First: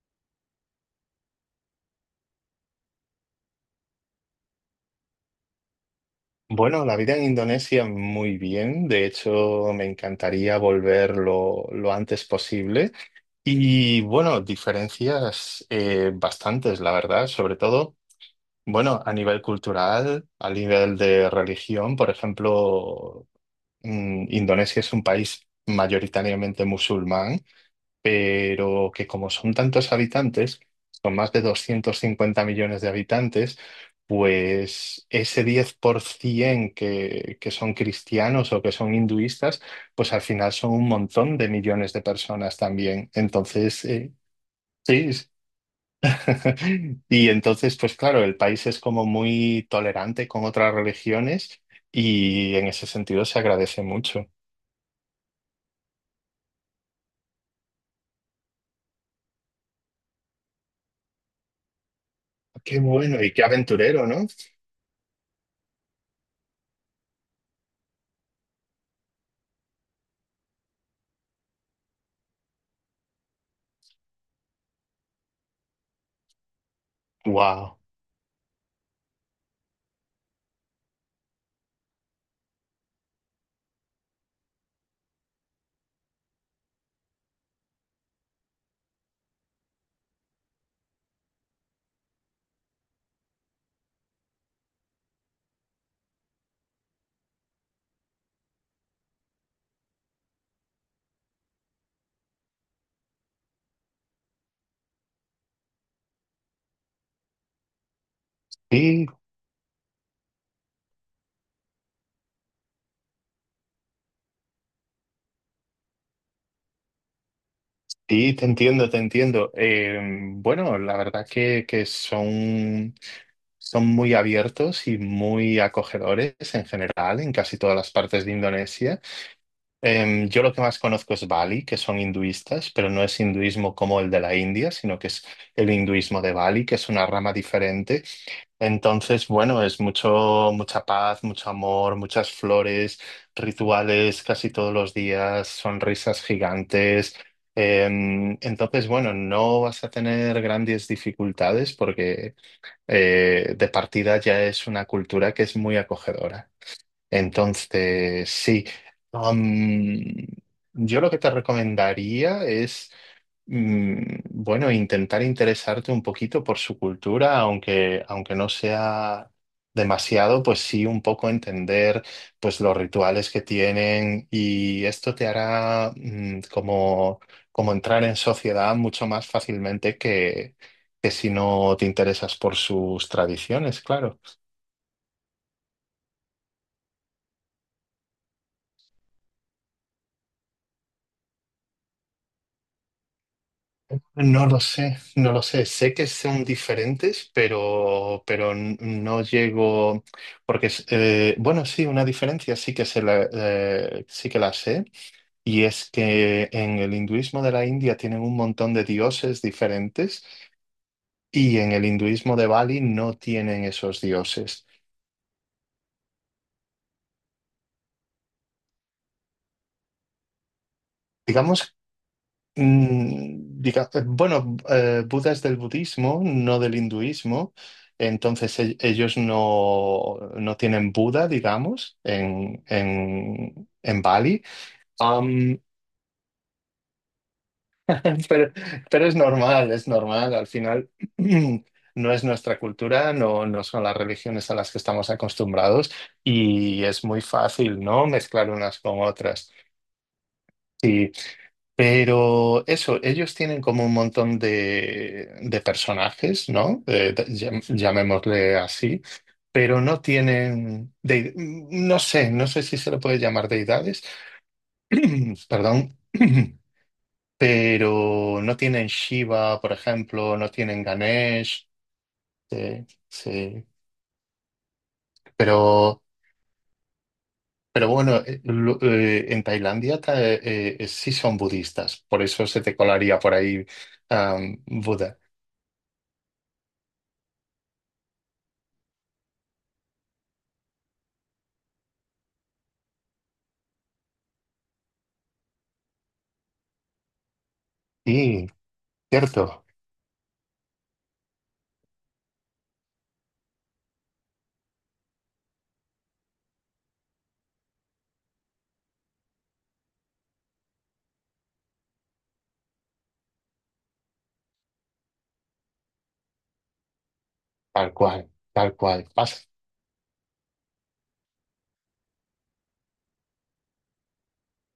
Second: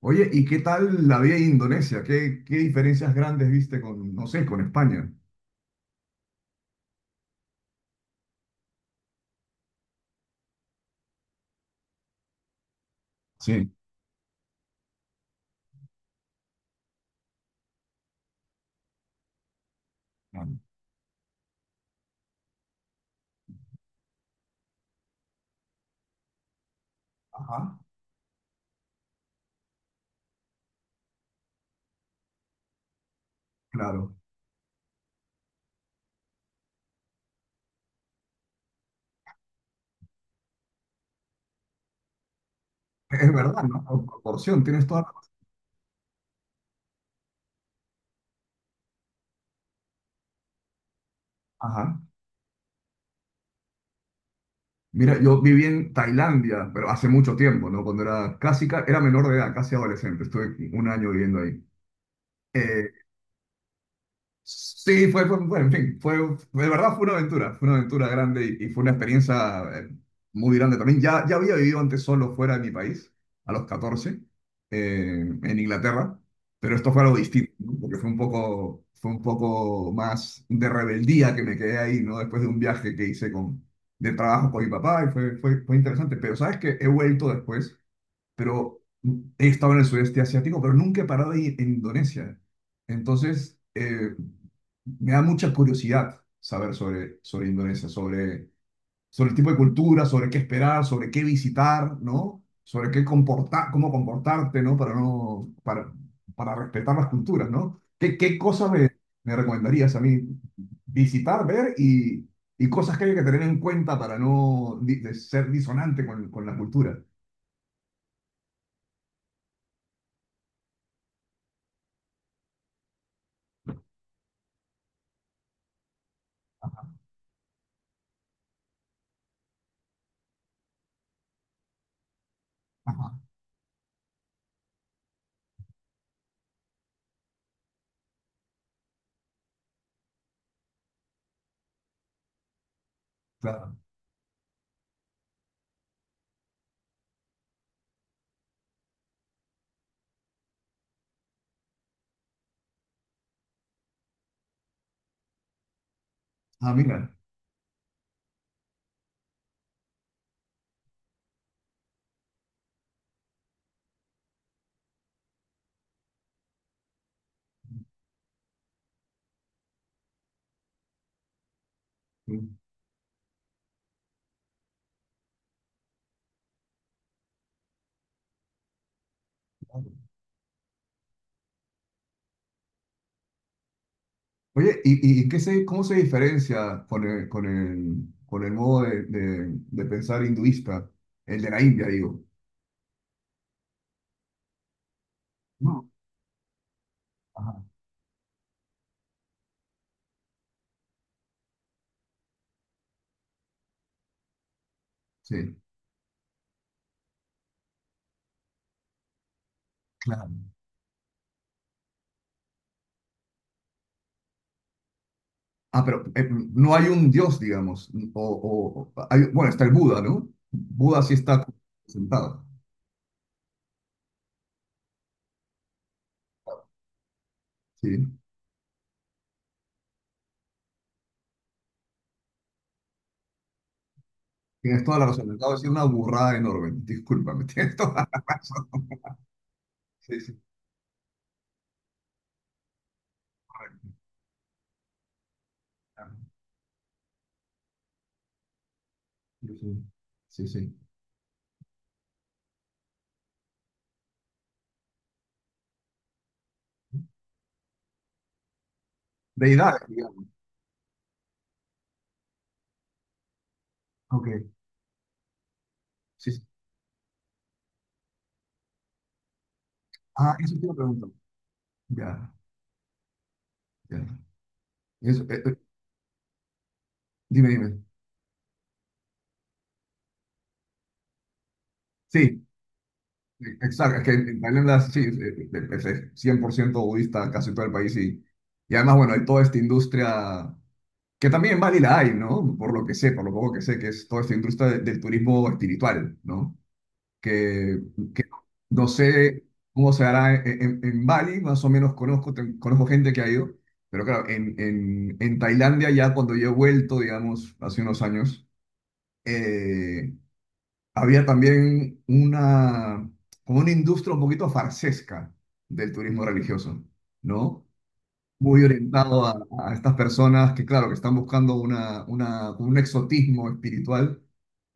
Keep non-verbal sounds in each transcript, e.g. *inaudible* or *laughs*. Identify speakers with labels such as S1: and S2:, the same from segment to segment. S1: Oye, ¿y qué tal la vida en Indonesia? ¿Qué diferencias grandes viste con, no sé, con España?
S2: Bueno, la vida en Indonesia muy bien. De hecho, me encantaría volver lo antes posible.
S1: Sí,
S2: Y bueno, diferencias bastantes, la verdad, sobre todo, bueno, a nivel cultural, a
S1: claro.
S2: nivel de religión, por ejemplo, Indonesia es un país mayoritariamente musulmán,
S1: Ajá,
S2: pero que como son tantos habitantes, son más de 250 millones de habitantes.
S1: claro.
S2: Pues ese 10% que son cristianos o que son hinduistas, pues al final son un montón de millones de personas también.
S1: Es verdad, ¿no?
S2: Entonces,
S1: Por proporción, tienes toda
S2: sí.
S1: la.
S2: *laughs* Y entonces, pues claro, el país es como muy tolerante con otras religiones
S1: Ajá.
S2: y en ese sentido se agradece mucho.
S1: Mira, yo viví en Tailandia, pero hace mucho tiempo, ¿no? Cuando era era menor de edad, casi adolescente. Estuve un año viviendo ahí.
S2: Qué
S1: Eh,
S2: bueno y qué aventurero, ¿no?
S1: Sí, fue, bueno, en fin, de verdad fue una aventura grande y fue una experiencia muy grande también. Ya había vivido antes solo fuera de mi país, a los 14 en Inglaterra, pero esto fue algo distinto, ¿no?
S2: Wow.
S1: Porque fue un poco más de rebeldía que me quedé ahí, ¿no? Después de un viaje que hice de trabajo con mi papá y fue interesante, pero sabes que he vuelto después, pero he estado en el sudeste asiático, pero nunca he parado ahí en Indonesia. Entonces, me da mucha curiosidad saber sobre Indonesia, sobre el tipo de cultura, sobre qué esperar, sobre qué visitar, ¿no? Sobre qué comportar, cómo comportarte, ¿no? Para no, para respetar las culturas, ¿no? ¿Qué cosas me recomendarías a mí visitar, ver y cosas que hay que tener en cuenta para no de ser disonante con la cultura?
S2: Sí, te entiendo, te entiendo. Bueno, la verdad que son, son muy abiertos y muy acogedores en
S1: Ajá,
S2: general en casi todas las partes de Indonesia. Yo lo que más conozco es Bali, que son hinduistas, pero no es
S1: ajá,
S2: hinduismo como el de la India, sino que es el hinduismo de Bali, que es una rama diferente. Entonces, bueno, es mucho, mucha paz, mucho amor, muchas flores,
S1: claro.
S2: rituales casi todos los días, sonrisas gigantes. Entonces, bueno, no vas a tener grandes dificultades porque de partida ya es una cultura que es muy acogedora.
S1: Ah, mira.
S2: Entonces, sí. Am, yo lo que te recomendaría es, bueno, intentar interesarte un poquito por su cultura, aunque no sea demasiado, pues sí, un poco entender pues los rituales que tienen, y esto te hará, como entrar en sociedad mucho más fácilmente que si no te interesas por sus tradiciones, claro.
S1: Oye, ¿y qué se, cómo se diferencia con el modo de pensar hinduista? El de la India, digo.
S2: No lo sé, no lo sé.
S1: No,
S2: Sé que son diferentes,
S1: ajá,
S2: pero no llego. Porque bueno, sí, una diferencia sí que, sí que la sé.
S1: sí,
S2: Y es que en el hinduismo de la India tienen un montón de dioses diferentes,
S1: claro.
S2: y en el hinduismo de Bali no tienen esos dioses.
S1: Ah, pero no hay un dios, digamos. Bueno, está el Buda, ¿no? Buda sí está
S2: Digamos.
S1: sentado.
S2: Bueno, Buda es del budismo, no del hinduismo.
S1: Sí.
S2: Entonces ellos no, no tienen Buda, digamos, en, en Bali.
S1: Tienes toda la razón. Acabo de
S2: Am,
S1: decir una burrada enorme. Discúlpame, *laughs* tienes toda la
S2: *laughs* pero,
S1: razón.
S2: pero es
S1: Sí,
S2: normal,
S1: sí,
S2: al final *clears throat* no es nuestra cultura, no son
S1: correcto.
S2: las religiones a las que estamos acostumbrados,
S1: Ah,
S2: y es muy fácil, ¿no? Mezclar unas con otras.
S1: sí, sí. Sí, sí.
S2: Pero eso, ellos tienen como un montón de personajes, ¿no? Llamémosle así, pero
S1: Deidades,
S2: no
S1: digamos.
S2: tienen, no sé, no sé si se le puede llamar deidades,
S1: Ok.
S2: *clears throat* perdón,
S1: Sí, sí.
S2: *clears throat* pero no tienen Shiva, por
S1: Ah,
S2: ejemplo, no
S1: eso te iba
S2: tienen
S1: a.
S2: Ganesh,
S1: Ya.
S2: sí sí,
S1: Ya. Eso,
S2: pero,
S1: dime, dime.
S2: pero bueno, en Tailandia sí son budistas, por
S1: Sí,
S2: eso se te colaría por ahí,
S1: exacto. Es que en Tailandia sí, es
S2: Buda.
S1: eh, eh, es- es 100% budista casi todo el país. Y además, bueno, hay toda esta industria, que también en Bali la hay, ¿no? Por lo que sé, por lo poco que sé, que es toda esta industria del turismo espiritual, ¿no? Que, que no sé
S2: ¿Cierto?
S1: cómo se hará en Bali, más o menos conozco, conozco gente que ha ido, pero claro, en Tailandia ya cuando yo he vuelto, digamos, hace unos años. eh, Había también una, como una industria un poquito farsesca del turismo religioso, ¿no?
S2: Tal cual,
S1: Muy
S2: tal cual.
S1: orientado
S2: Pasa.
S1: a estas personas que, claro, que están buscando una, un exotismo espiritual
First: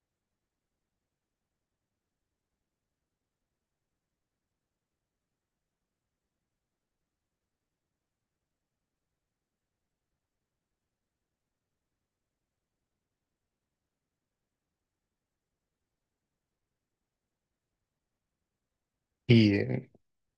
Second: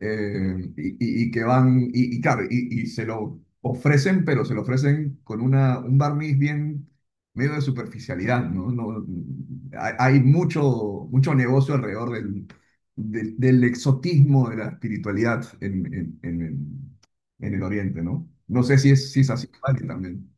S1: y, y que van, y claro, y se lo ofrecen, pero se lo ofrecen con un barniz bien medio de superficialidad, ¿no? No, hay mucho, mucho negocio alrededor del exotismo de la espiritualidad en el Oriente, ¿no? No sé si es así
S2: Y
S1: en Bali
S2: eh,
S1: también.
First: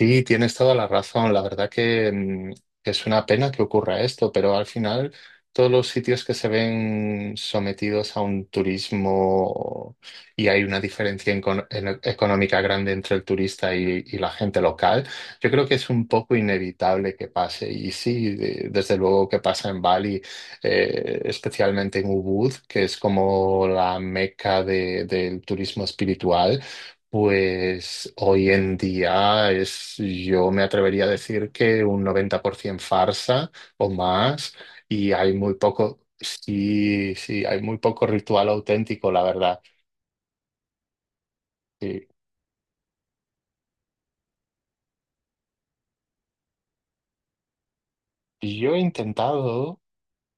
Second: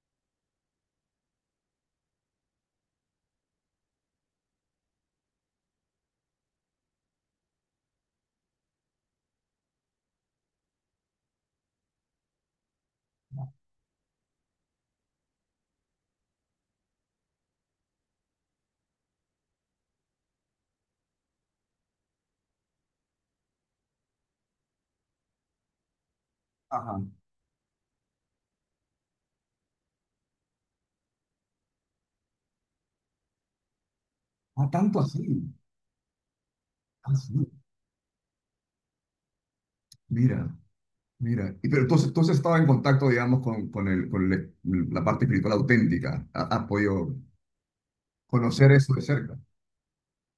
S2: Sí, tienes toda la razón. La verdad que es una pena que ocurra esto, pero al final todos los sitios que se ven sometidos a un turismo, y hay una diferencia económica grande entre el turista y, la gente local, yo creo que es un poco inevitable que pase. Y sí, desde luego que pasa en Bali, especialmente en Ubud, que es como la meca del turismo espiritual.
S1: Ajá.
S2: Pues hoy en día yo me atrevería a decir que un 90% farsa o más,
S1: Ah, tanto
S2: y
S1: así.
S2: hay muy poco, sí,
S1: Así.
S2: sí, hay muy poco ritual auténtico, la verdad.
S1: Mira. Mira, y pero entonces,
S2: Sí.
S1: entonces estaba en contacto, digamos, la parte espiritual auténtica. Has podido conocer
S2: Yo he
S1: eso de cerca.
S2: intentado,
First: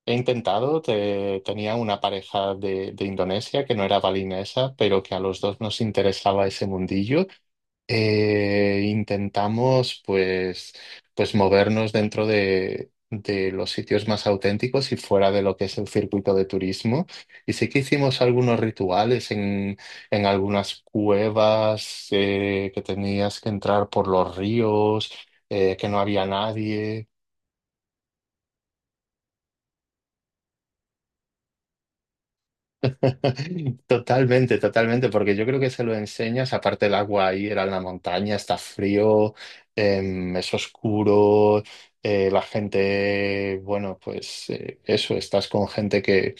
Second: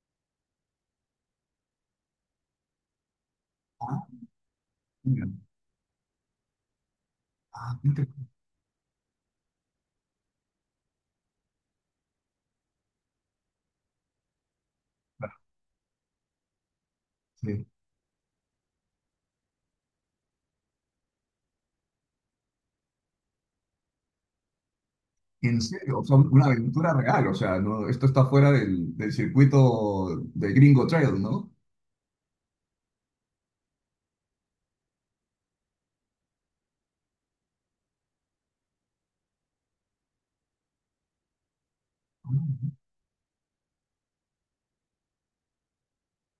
S2: he intentado, tenía una pareja de Indonesia que no era
S1: Ah,
S2: balinesa, pero que a
S1: mira.
S2: los dos nos interesaba ese mundillo.
S1: Ah, qué interesante.
S2: Intentamos pues movernos dentro de los sitios más auténticos y fuera de lo que es el circuito de turismo. Y
S1: Sí.
S2: sí que hicimos algunos rituales en algunas cuevas que tenías que entrar por los ríos,
S1: En
S2: que
S1: serio,
S2: no
S1: o sea,
S2: había
S1: una aventura
S2: nadie.
S1: real. O sea, no, esto está fuera del circuito de Gringo Trail, ¿no?
S2: *laughs* Totalmente, totalmente, porque yo creo que se lo enseñas, aparte el agua ahí era en la montaña, está frío, es oscuro, la
S1: Ah,
S2: gente, bueno, pues eso, estás con gente que,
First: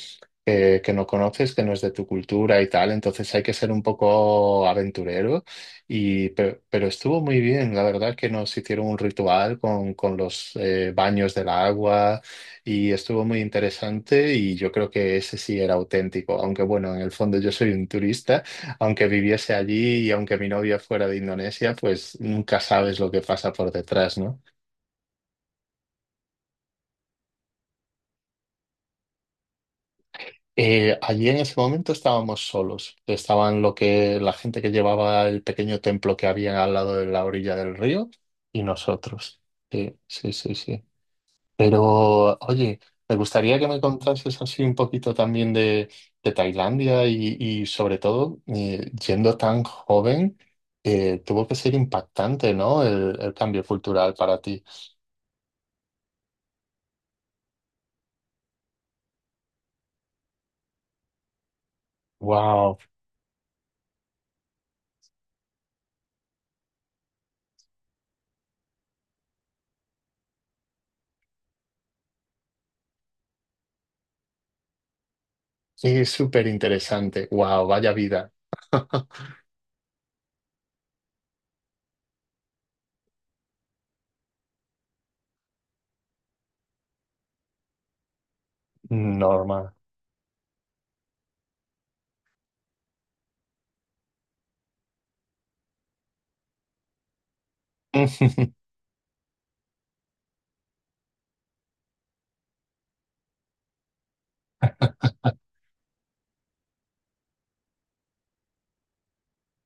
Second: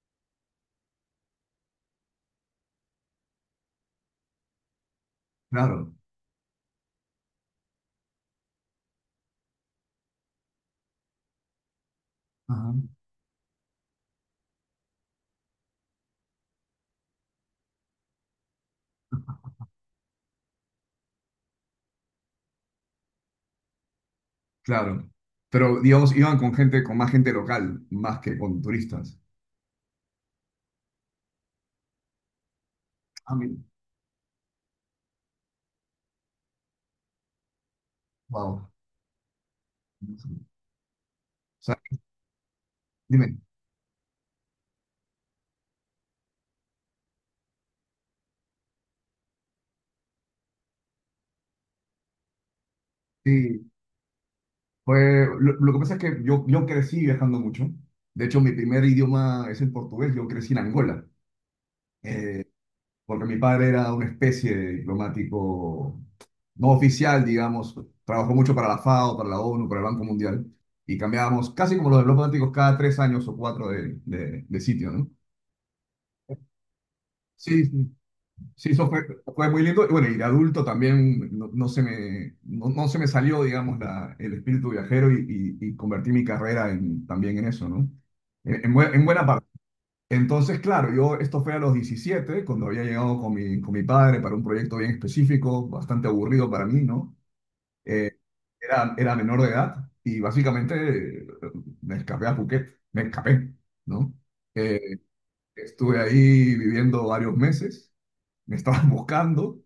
S2: que, que no conoces, que no es de tu cultura y tal. Entonces hay que ser un poco aventurero,
S1: claro,
S2: y, pero estuvo muy bien. La verdad que nos hicieron un ritual con los baños del agua.
S1: ajá,
S2: Y estuvo muy interesante, y yo creo que ese sí era auténtico, aunque bueno, en el fondo yo soy un turista, aunque viviese allí y aunque mi novia fuera de Indonesia. Pues nunca sabes lo que pasa por detrás, ¿no?
S1: claro. Pero, digamos, iban con gente, con más gente local, más que con turistas.
S2: Allí en ese momento estábamos solos,
S1: Ah, mira.
S2: estaban lo que la gente que llevaba el pequeño templo que había al lado de la orilla del río y
S1: Wow. O
S2: nosotros. Sí, sí, sí, sí.
S1: sea,
S2: Pero, oye, me
S1: dime.
S2: gustaría que me contases así un poquito también de Tailandia, y, sobre todo, yendo tan joven, tuvo que ser impactante, ¿no? El cambio
S1: Sí,
S2: cultural para ti.
S1: pues lo que pasa es que yo crecí viajando mucho. De hecho, mi primer idioma es el portugués. Yo crecí en Angola, eh,
S2: ¡Wow!
S1: porque mi padre era una especie de diplomático no oficial, digamos. Trabajó mucho para la FAO, para la ONU, para el Banco Mundial. Y cambiábamos casi como los diplomáticos cada 3 años o cuatro de sitio, ¿no?
S2: Es súper interesante.
S1: Sí,
S2: ¡Wow! Vaya
S1: sí.
S2: vida.
S1: Sí, eso fue,
S2: *laughs*
S1: fue muy lindo. Y bueno, y de adulto también no, no se me, no se me salió, digamos, el espíritu viajero y, y convertí mi carrera también en eso, ¿no? En buena parte.
S2: Normal.
S1: Entonces, claro, yo esto fue a los 17 cuando había llegado con mi padre para un proyecto bien específico, bastante aburrido para mí, ¿no? Eh,
S2: *laughs*
S1: era menor de edad y básicamente me escapé a Phuket, me escapé, ¿no? Eh, estuve ahí viviendo varios meses me estaban *laughs* buscando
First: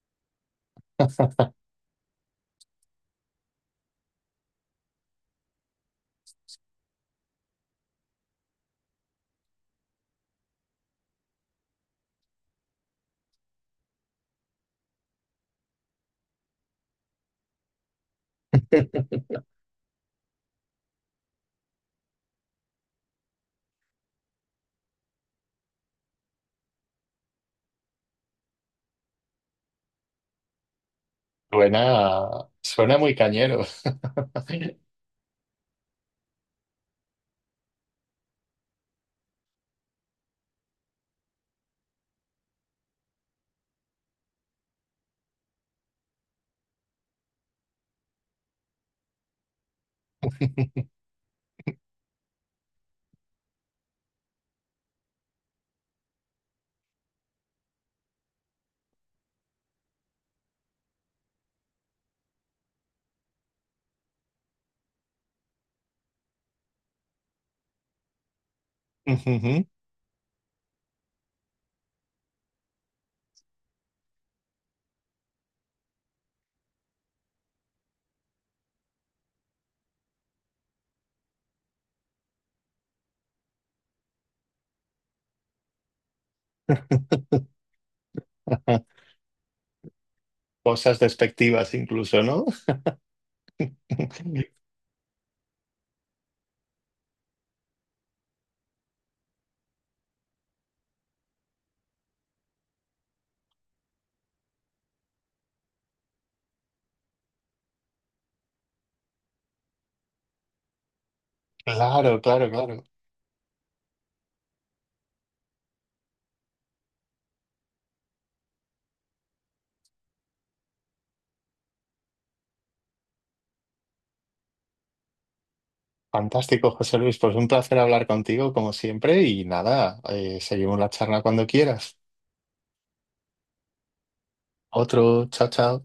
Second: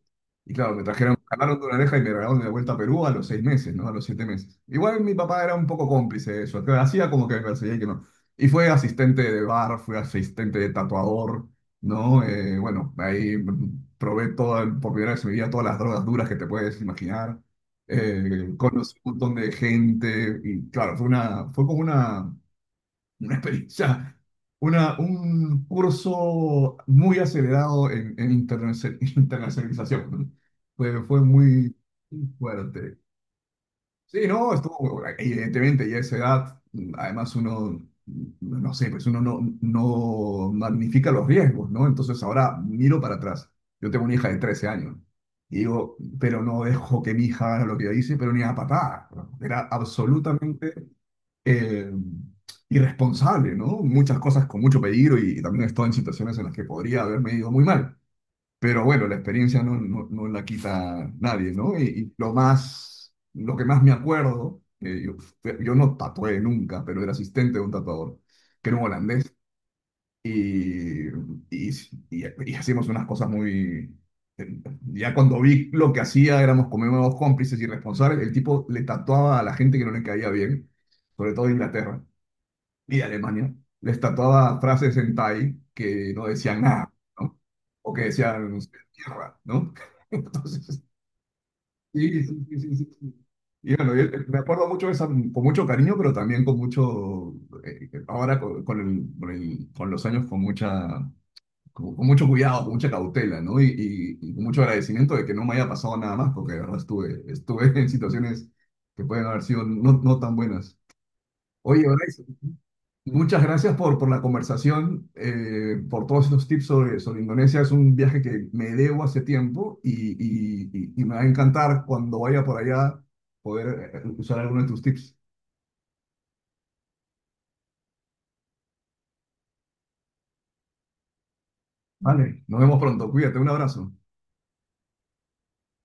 S1: y claro, me trajeron, me jalaron de una oreja y me regalaron de vuelta a Perú a los 6 meses, ¿no? A los 7 meses. Igual mi papá era un poco cómplice de eso, que hacía como que me perseguía y que no. Y fue asistente de bar, fue asistente de tatuador, ¿no? Bueno, ahí probé toda, por primera vez en mi vida todas las drogas duras que te puedes imaginar. Conocí un montón de gente y claro, fue una, fue como una experiencia, un curso muy acelerado *laughs* internacionalización, ¿no? Fue muy
S2: Suena,
S1: fuerte.
S2: suena muy cañero.
S1: Sí, no,
S2: *laughs*
S1: estuvo, evidentemente, ya a esa edad, además uno, no sé, pues uno no, magnifica los riesgos, ¿no? Entonces ahora miro para atrás. Yo tengo una hija de 13 años. Y digo, pero no dejo que mi hija haga lo que yo hice, pero ni a patada, ¿no? Era absolutamente eh, irresponsable, ¿no? Muchas cosas con mucho peligro y también he estado en situaciones en las que podría haberme ido muy mal. Pero bueno, la experiencia no la quita nadie, ¿no? Y lo que más me acuerdo, yo no tatué nunca, pero era asistente de un tatuador, que era un holandés,
S2: Ujujú.
S1: y, y, y hacíamos unas cosas muy. eh, Ya cuando vi lo que hacía, éramos como unos cómplices irresponsables, el tipo le tatuaba a la gente que no le caía bien, sobre todo de Inglaterra y Alemania les tatuaba frases en Thai que no decían nada, ¿no?
S2: *laughs*
S1: O que decían no sé, tierra, ¿no? *laughs* Entonces,
S2: Cosas despectivas incluso,
S1: sí, sí,
S2: ¿no?
S1: sí, sí, sí, sí. Y bueno, yo, me
S2: *laughs*
S1: acuerdo mucho de esa, con mucho cariño, pero también con mucho, ahora con los años, con mucho cuidado, con mucha cautela, ¿no? Y con mucho agradecimiento de que no me haya pasado nada más, porque de verdad estuve *laughs* en situaciones que pueden haber sido no, tan buenas. Oye, ahora,
S2: Claro, claro, claro.
S1: muchas gracias por la conversación, por todos estos tips sobre Indonesia. Es un viaje que me debo hace tiempo y me va a encantar cuando vaya por allá poder usar alguno de tus tips.
S2: Fantástico, José Luis. Pues un placer hablar contigo como siempre, y nada, seguimos la charla cuando quieras.
S1: Vale, nos vemos pronto. Cuídate, un abrazo.
S2: Otro, chao, chao.